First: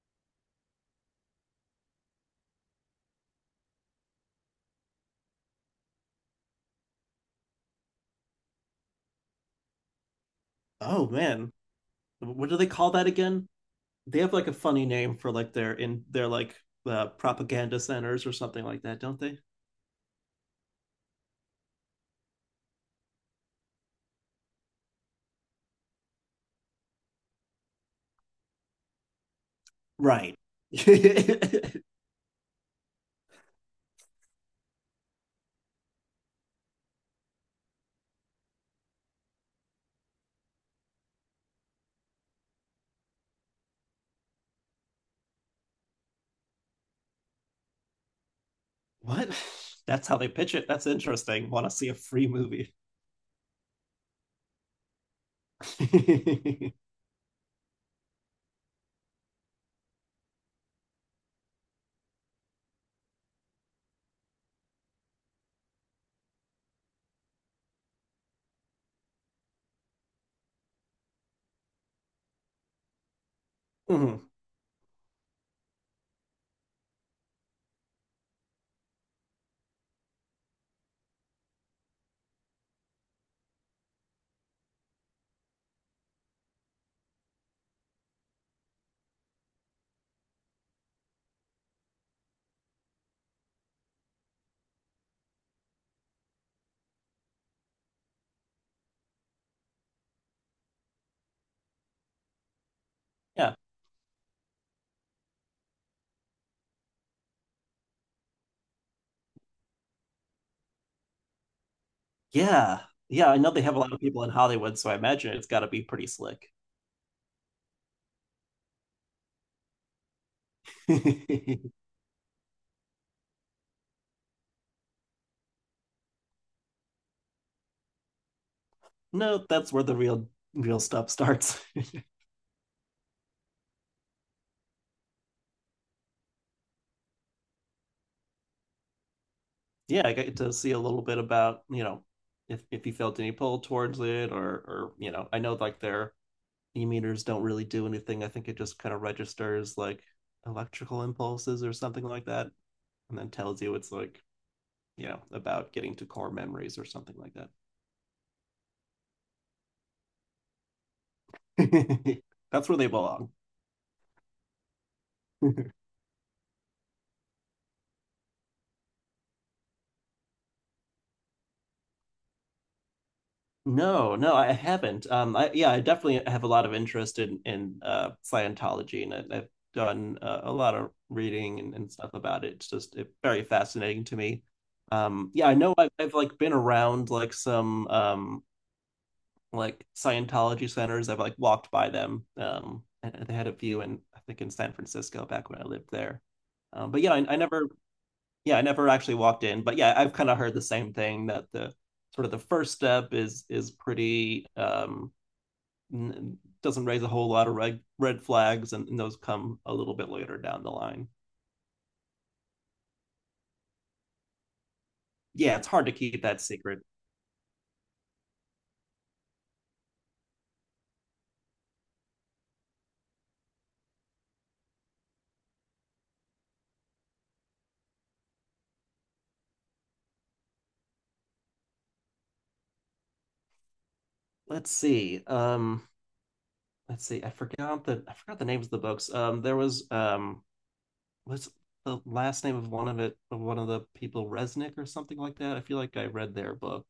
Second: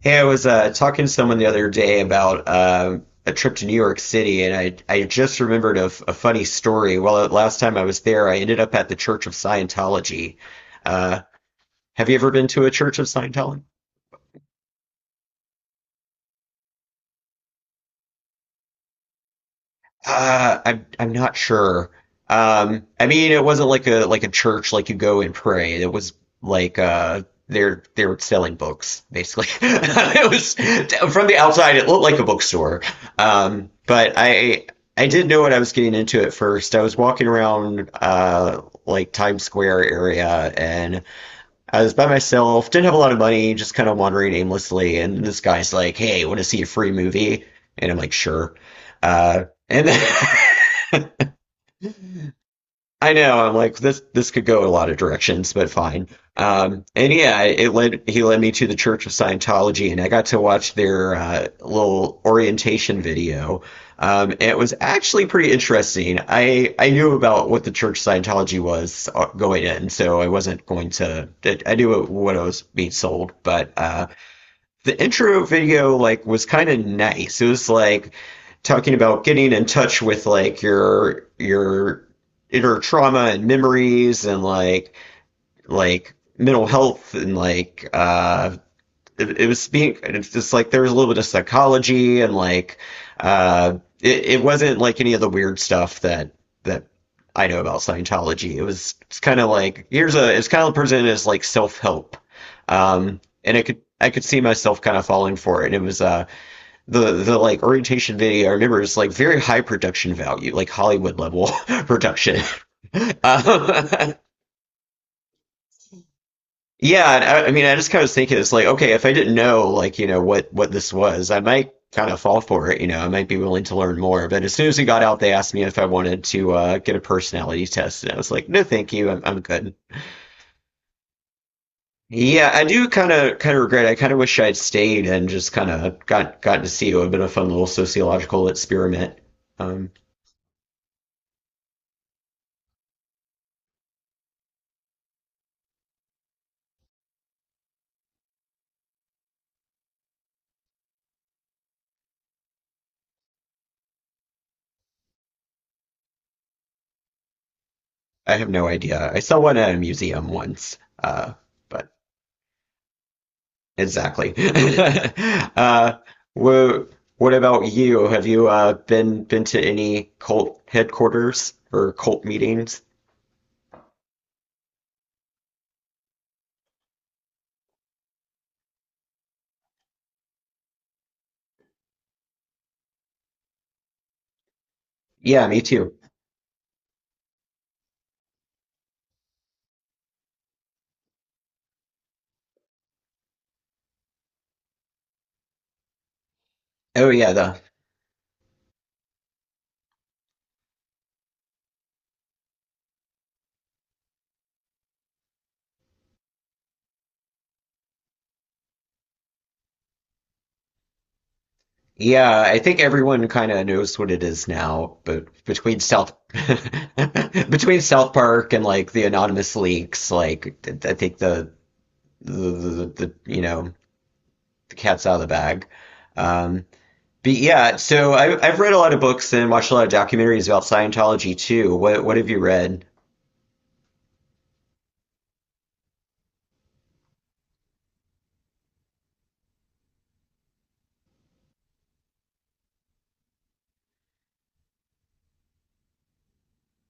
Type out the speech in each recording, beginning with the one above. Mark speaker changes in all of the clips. Speaker 1: Hey, I was talking to someone the other day about a trip to New York City, and I just remembered a funny story. Well, last time I was there, I ended up at the Church of Scientology.
Speaker 2: Oh
Speaker 1: Uh,
Speaker 2: man,
Speaker 1: have you ever been
Speaker 2: what do
Speaker 1: to
Speaker 2: they
Speaker 1: a
Speaker 2: call
Speaker 1: Church of
Speaker 2: that again?
Speaker 1: Scientology?
Speaker 2: They have like a funny name for like their in their like propaganda centers or something like that, don't they?
Speaker 1: I'm not sure. I mean, it wasn't like a church like you go and pray. It was like they're selling books basically. It
Speaker 2: Right.
Speaker 1: was from the outside, it looked like a bookstore. But I didn't know what I was getting into at first. I was walking around like Times Square area, and I was by myself, didn't have a lot of money, just kind of wandering aimlessly. And this guy's like, "Hey, want to see a free movie?" And I'm like, "Sure."
Speaker 2: What?
Speaker 1: And then
Speaker 2: That's how they pitch it. That's interesting. Want to see a free movie?
Speaker 1: I know. I'm like this. This could go a lot of directions, but fine. And yeah, it led. He led me to the Church of Scientology, and I got to watch their little orientation video. And it was actually pretty interesting. I knew about what the Church of Scientology was going in, so I wasn't going to. I knew what I was being sold, but
Speaker 2: Mhm.
Speaker 1: the intro video like was kind of nice. It was like talking about getting in touch with like your inner trauma and memories, and like mental health, and like it was being it's just like there was a little bit of psychology, and like it wasn't like any of the weird stuff that that I know about Scientology. It was it's kind of like here's a it's kind of presented as like self help,
Speaker 2: Yeah.
Speaker 1: and I could see myself kind of falling for it. And it was the like orientation video. I remember it's like very high production value, like Hollywood level production.
Speaker 2: Yeah. Yeah, I know they have a lot of
Speaker 1: Um,
Speaker 2: people in Hollywood, so I imagine it's got to be pretty slick.
Speaker 1: Yeah, and I mean, I just kind of was thinking it's like, okay, if I didn't know, like, you know, what this was, I might kind of fall for it, you know, I might be willing to learn more. But as soon as we got out, they asked me if I wanted to get a personality test, and I was like, no, thank you, I'm
Speaker 2: No, that's
Speaker 1: good.
Speaker 2: where the real stuff starts.
Speaker 1: Yeah, I do kind of regret. I kind of wish I'd stayed and just kind of gotten to see it. It would have been a fun little sociological experiment. Um,
Speaker 2: Yeah, I get to see a little bit about, you know, if he felt any pull towards it, or you know, I know like their e-meters don't really do anything. I think it just kind of registers like electrical impulses or something like that, and then tells you it's like, you know, about getting to core memories or something like that.
Speaker 1: I have no idea. I saw one at a museum once, uh, but.
Speaker 2: That's where they belong.
Speaker 1: Exactly. Uh, wha- what about you? Have you been to any cult headquarters or cult meetings?
Speaker 2: No, no, I haven't. I yeah, I definitely have a lot of interest in Scientology, and I've done a lot of reading and stuff about it. It's just very fascinating to me.
Speaker 1: Yeah,
Speaker 2: Yeah, I
Speaker 1: me
Speaker 2: know
Speaker 1: too.
Speaker 2: I've like been around like some like Scientology centers. I've like walked by them. And they had a few in I think in San Francisco back when I lived there. But
Speaker 1: Oh
Speaker 2: yeah,
Speaker 1: yeah,
Speaker 2: I
Speaker 1: the
Speaker 2: never. Yeah, I never actually walked in, but yeah, I've kind of heard the same thing that the, sort of, the first step is pretty doesn't raise a whole lot of red flags, and those come a little bit later down the line.
Speaker 1: yeah. I think everyone kind of knows what it is now, but
Speaker 2: Yeah, it's
Speaker 1: between
Speaker 2: hard to
Speaker 1: South
Speaker 2: keep that secret.
Speaker 1: between South Park and like the anonymous leaks, like I think the you know the cat's out of the bag. Um, But yeah, so I've read a lot of books and watched a lot of documentaries about Scientology too. What have you read?
Speaker 2: Let's see. Let's see. I forgot the, I forgot the names of the books. There was what's the last name of one of the people, Resnick or something like that. I feel like I read their book.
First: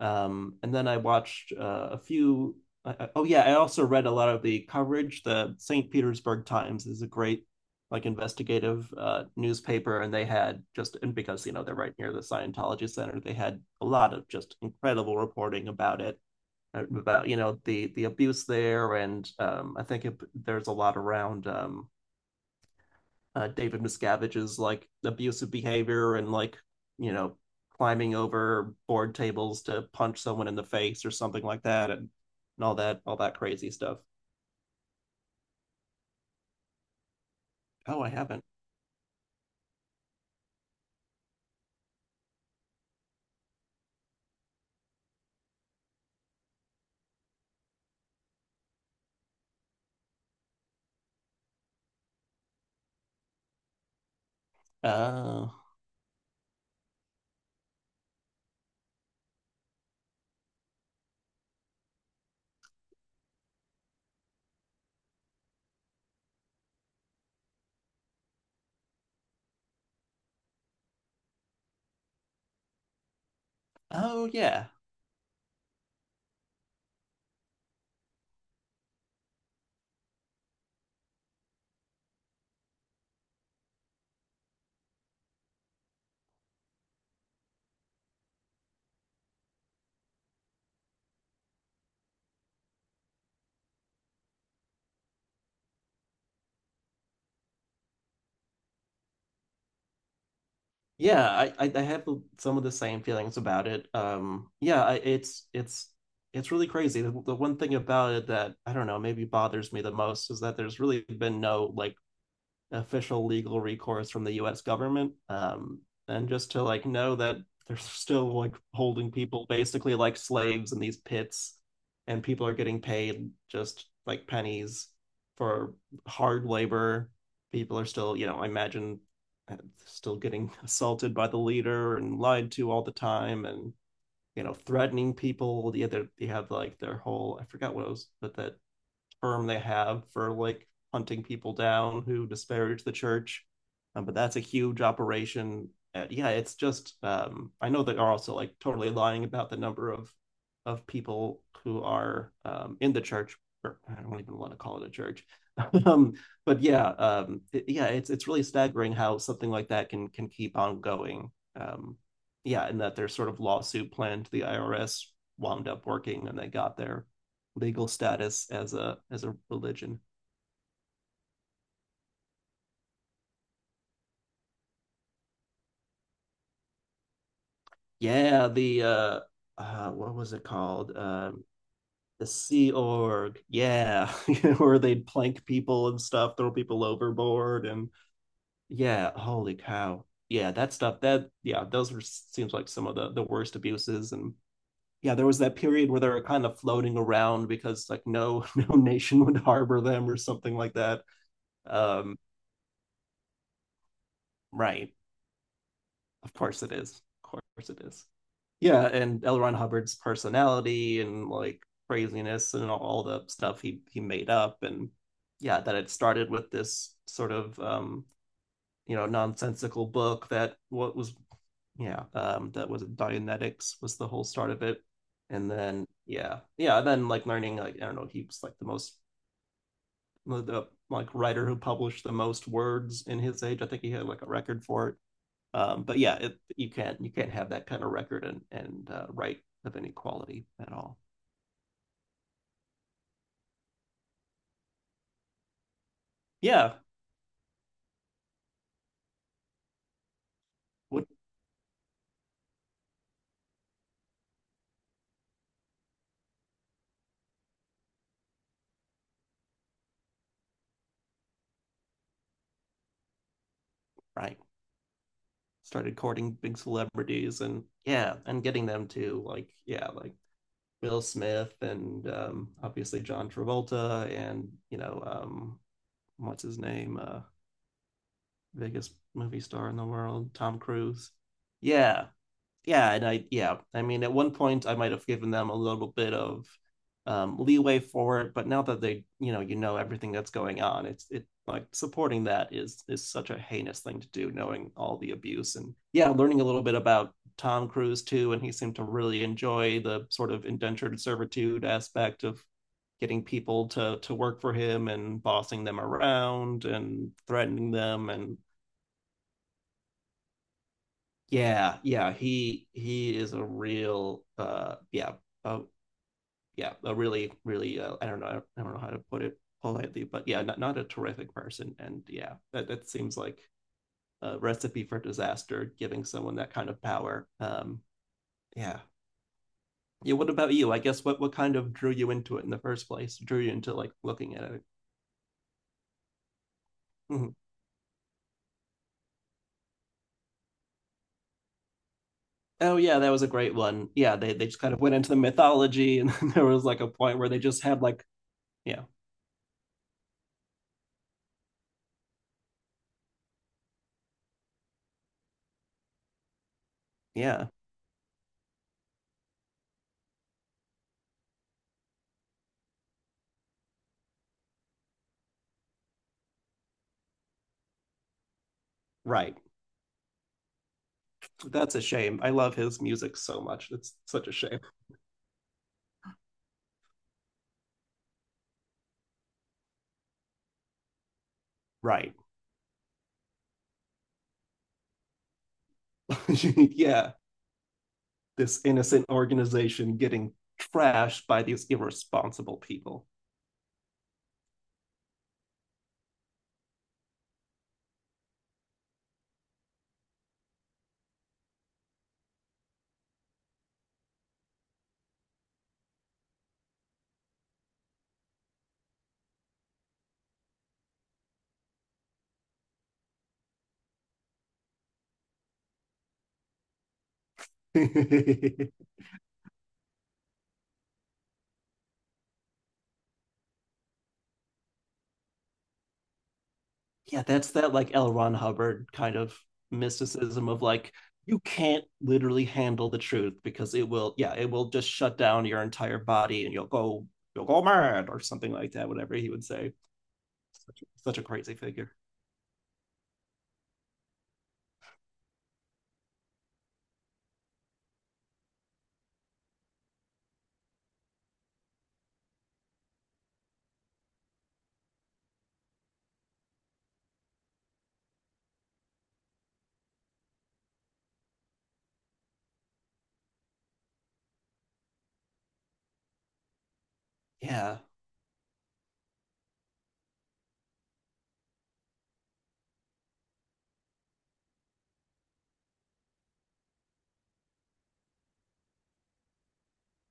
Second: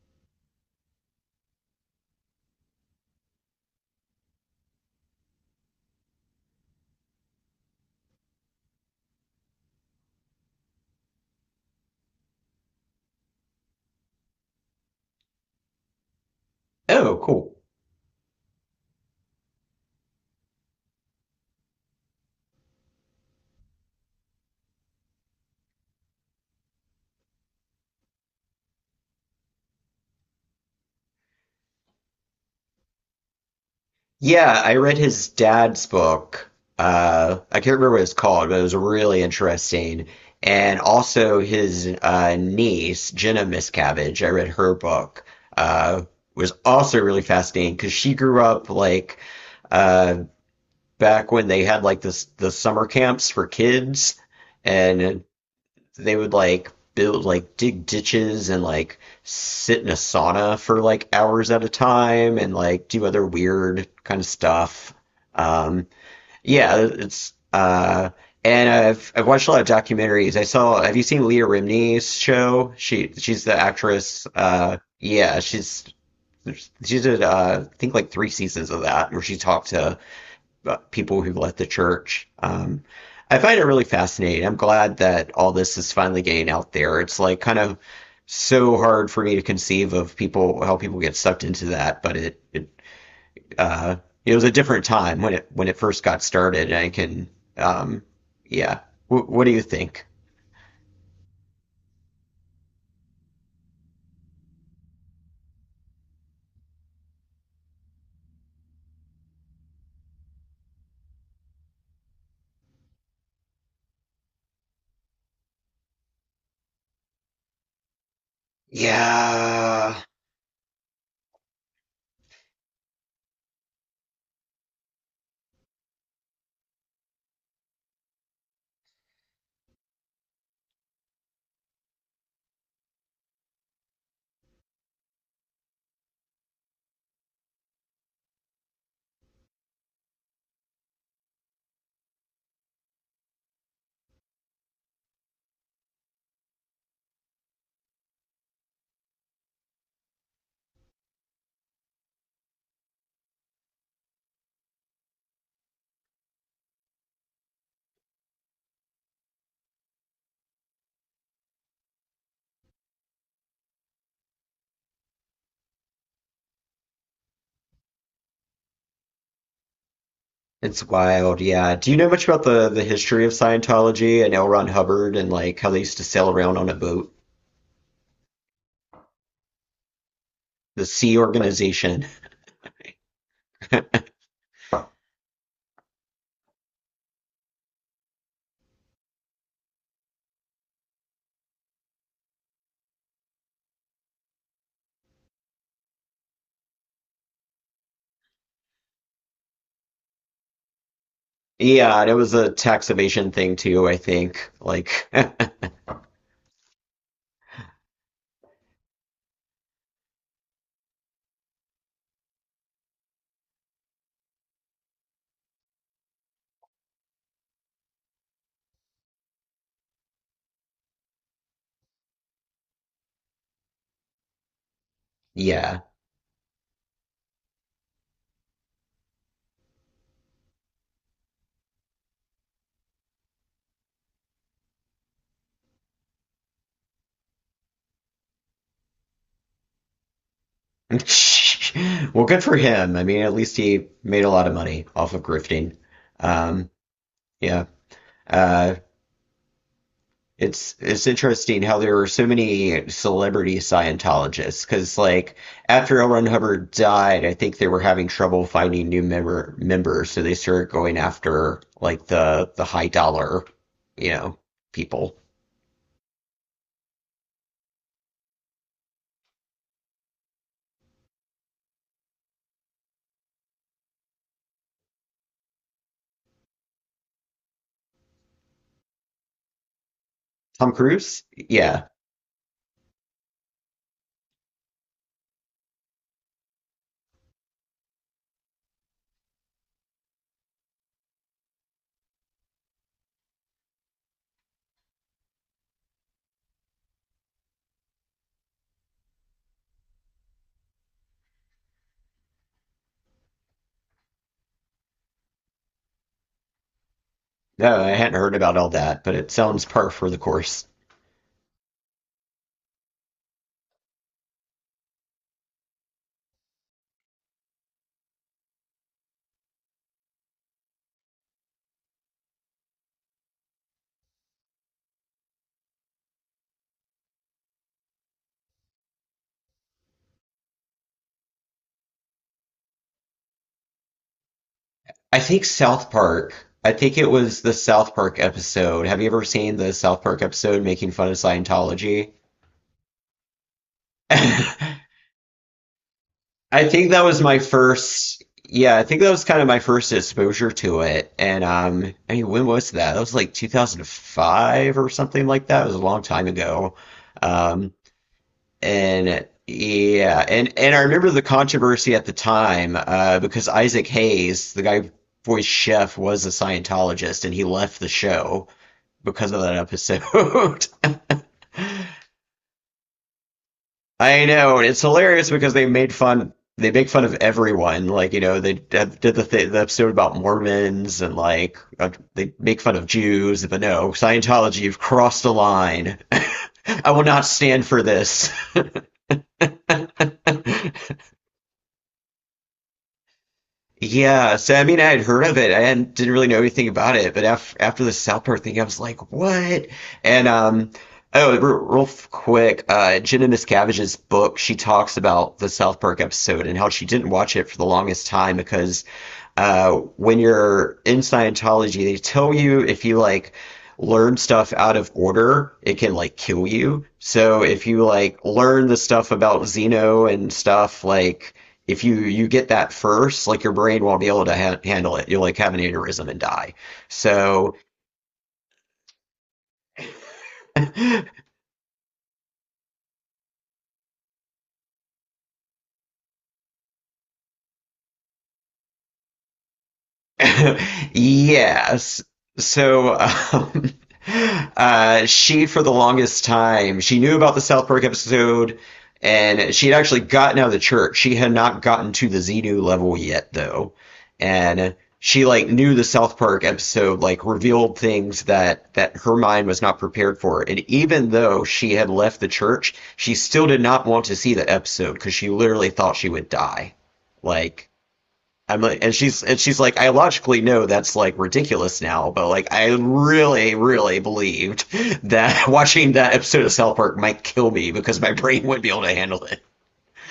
Speaker 2: And then I watched a few. Oh yeah, I also read a lot of the coverage. The St. Petersburg Times is a great, like, investigative newspaper, and they had just, and because you know they're right near the Scientology Center, they had a lot of just incredible reporting about it,
Speaker 1: Oh,
Speaker 2: about you
Speaker 1: cool.
Speaker 2: know the abuse there, and I think there's a lot around. David Miscavige's like abusive behavior and like you know climbing over board tables to punch someone in the face or something like that, and all that crazy stuff.
Speaker 1: Yeah, I read his dad's book. I can't remember what
Speaker 2: Oh, I
Speaker 1: it's
Speaker 2: haven't.
Speaker 1: called, but it was really interesting. And also his niece, Jenna Miscavige. I read her book. Uh, was also really fascinating because she grew up like uh, back when they had like this the summer camps for kids, and
Speaker 2: Uh,
Speaker 1: they would like build like dig ditches, and like sit in a sauna for like hours at a time, and like do other weird kind of stuff. Um, yeah, it's and I've watched a lot of documentaries. I saw. Have you seen Leah Remini's show? She's the actress.
Speaker 2: oh yeah,
Speaker 1: Yeah, she did I think like three seasons of that where she talked to people who left the church. I find it really fascinating. I'm glad that all this is finally getting out there. It's like kind of so hard for me to conceive of people how people get sucked into that, but it uh, it was a different time when it first got started. And I can um, yeah. What do you think?
Speaker 2: yeah. I have some of the same feelings about it. Yeah, it's it's really crazy. The one thing about it that I don't know maybe bothers me the most is that there's really been no like official legal recourse from the U.S. government, and just to like know that they're still like holding people basically
Speaker 1: Yeah,
Speaker 2: like slaves in these pits, and people are getting paid just like pennies for hard labor. People are still, you know, I imagine uh, still getting assaulted by the leader and lied to all the time, and you know, threatening people. Yeah, they have like their whole, I forgot what it was, but that term they have for like hunting people down who disparage the church. But that's a huge operation. Yeah, it's just I know they are also like totally lying about the number of people who are in the church. Or I don't even want to call it a church. um, but yeah, yeah, it's really staggering how something like that can keep on going. Yeah, and that their sort of lawsuit plan to the IRS wound up working, and they got their legal status as a religion.
Speaker 1: it's wild. Yeah. Do you know much about the history of Scientology and L. Ron Hubbard, and like how they used to sail around on a boat?
Speaker 2: Yeah, the what was it
Speaker 1: The
Speaker 2: called?
Speaker 1: Sea Organization.
Speaker 2: The Sea Org. Yeah. Where they'd plank people and stuff, throw people overboard, and yeah, holy cow. Yeah, that stuff. That Yeah, those were, seems like some of the worst abuses, and yeah, there was that period where they were kind of floating around because like no no nation would harbor them or something like that.
Speaker 1: Yeah, and it
Speaker 2: Um,
Speaker 1: was a tax evasion thing too, I think.
Speaker 2: right.
Speaker 1: Like,
Speaker 2: Of course it is. Of course it is. Yeah, and L. Ron Hubbard's personality and like craziness and all the stuff he made up, and yeah, that it started with this sort of you know, nonsensical book that, what was, yeah, that was Dianetics was the whole start of it, and
Speaker 1: yeah.
Speaker 2: then yeah, yeah, and then like learning like I don't know he was like the most, the like writer who published the most words in his age, I think he had like a record for it. But yeah, you can't have that kind of record, and right, of any quality at all.
Speaker 1: Well, good for him. I mean, at least he made a lot of money off of grifting. Um,
Speaker 2: Yeah,
Speaker 1: yeah. Uh, it's it's
Speaker 2: would,
Speaker 1: interesting how there were so many celebrity Scientologists because, like, after L. Ron Hubbard died, I think they were having trouble finding new members, so they started going after like the high dollar, you know,
Speaker 2: right,
Speaker 1: people.
Speaker 2: started courting big celebrities, and yeah, and getting them to like yeah like Will Smith, and obviously John Travolta, and you know what's his name, biggest movie star in the world, Tom
Speaker 1: Tom
Speaker 2: Cruise.
Speaker 1: Cruise? Yeah.
Speaker 2: Yeah, yeah, and I yeah, I mean at one point I might have given them a little bit of leeway for it, but now that they you know, you know everything that's going on, it's it like supporting that is such a heinous thing to do, knowing all the abuse, and yeah, learning a little bit about Tom Cruise too, and he seemed to really enjoy the sort of indentured servitude aspect of getting people to work for him, and bossing them around and threatening
Speaker 1: No, I
Speaker 2: them,
Speaker 1: hadn't heard
Speaker 2: and
Speaker 1: about all that, but it sounds par for the course.
Speaker 2: yeah, yeah, he is a real yeah, uh, yeah, a really I don't know, I don't know how to put it politely, but yeah, not, not a terrific person, and yeah, that that seems like a recipe for disaster, giving someone that kind of power. Yeah. Yeah, what about you? I guess what kind of drew you into it in the first place? Drew you into like looking at it?
Speaker 1: I think South Park, I think it
Speaker 2: Mhm.
Speaker 1: was the South Park episode. Have you ever seen the South Park episode making fun of Scientology?
Speaker 2: Oh yeah, that was a great one. Yeah, they just kind of went into the mythology, and there was
Speaker 1: I
Speaker 2: like a
Speaker 1: think that
Speaker 2: point
Speaker 1: was
Speaker 2: where
Speaker 1: my
Speaker 2: they just had like
Speaker 1: first, yeah,
Speaker 2: yeah,
Speaker 1: I think that was kind of my first exposure to it. And I mean, when was that? That was like 2005 or something like that. It was a long time ago.
Speaker 2: yeah,
Speaker 1: Um, And yeah, and I remember the controversy at the time because Isaac Hayes, the guy who voiced Chef, was a Scientologist, and he left the show because
Speaker 2: right.
Speaker 1: of that episode.
Speaker 2: That's a shame. I love his music so much. It's
Speaker 1: I
Speaker 2: such a
Speaker 1: know,
Speaker 2: shame.
Speaker 1: and it's hilarious because they made fun. They make fun of everyone. Like, you know, they did the episode about Mormons, and like
Speaker 2: Right.
Speaker 1: they make fun of Jews, but no, Scientology, you've crossed the line. I will
Speaker 2: Yeah.
Speaker 1: not stand for this.
Speaker 2: This innocent organization getting trashed by these irresponsible people.
Speaker 1: Yeah, so I mean, I had heard of it. I hadn't, didn't really know anything about it, but after the South Park thing, I was like, what? And oh, r real quick, Jenna Miscavige's book, she talks about the South Park episode and how she didn't watch it for the longest time because when you're in Scientology, they tell you if you like learn stuff out of order, it can like kill you. So if you like
Speaker 2: Yeah,
Speaker 1: learn the stuff about Xeno and stuff, like if you get that first, like your brain won't be able to ha handle it. You'll like have an aneurysm and die.
Speaker 2: that's
Speaker 1: So
Speaker 2: that like L. Ron Hubbard kind of mysticism of like, you can't literally handle the truth because it will, yeah, it will just shut down your entire body, and you'll go mad or something like that, whatever he would say. Such a, such a crazy figure.
Speaker 1: Yes. So, um, she, for the longest time, she knew about the South Park episode, and she had actually gotten out of the church. She had not gotten to the Xenu level yet, though. And she, like, knew the South Park episode, like, revealed things that her mind was not prepared for. And even though she had left the church, she still did not want to see the episode because she literally thought she would die. Like,
Speaker 2: Yeah.
Speaker 1: I'm like, and she's like, I logically know that's like ridiculous now, but like I really, really believed that watching that episode of South Park might kill me because my brain wouldn't be able to handle it.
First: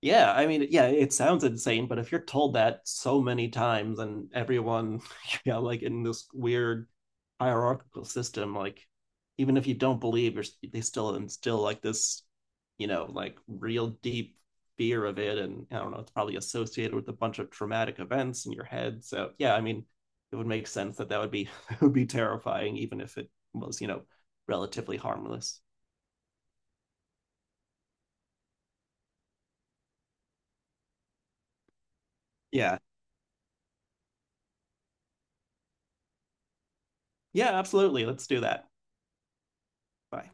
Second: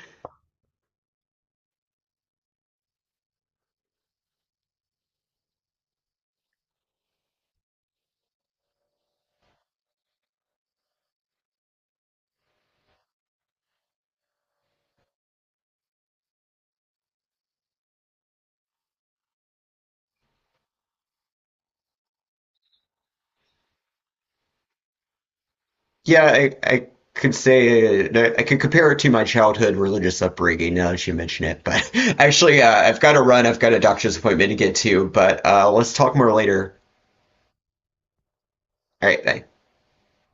Speaker 2: Yeah, I mean, yeah, it sounds insane, but if you're told that so many times, and everyone, yeah, like in this weird hierarchical system, like even if you don't believe, you're, they still instill like this, you know, like real deep fear of it. And I don't know, it's probably associated with a bunch of traumatic events in your head. So yeah, I mean, it would make sense that that would be it would be terrifying, even if it was, you know, relatively harmless.
Speaker 1: Yeah, I could say no, I could compare it to my childhood religious upbringing now that you mention it. But actually,
Speaker 2: Yeah,
Speaker 1: I've got to run. I've got a doctor's appointment to get to. But let's talk more later.
Speaker 2: yeah, absolutely. Let's do that.
Speaker 1: All right, bye.
Speaker 2: Bye.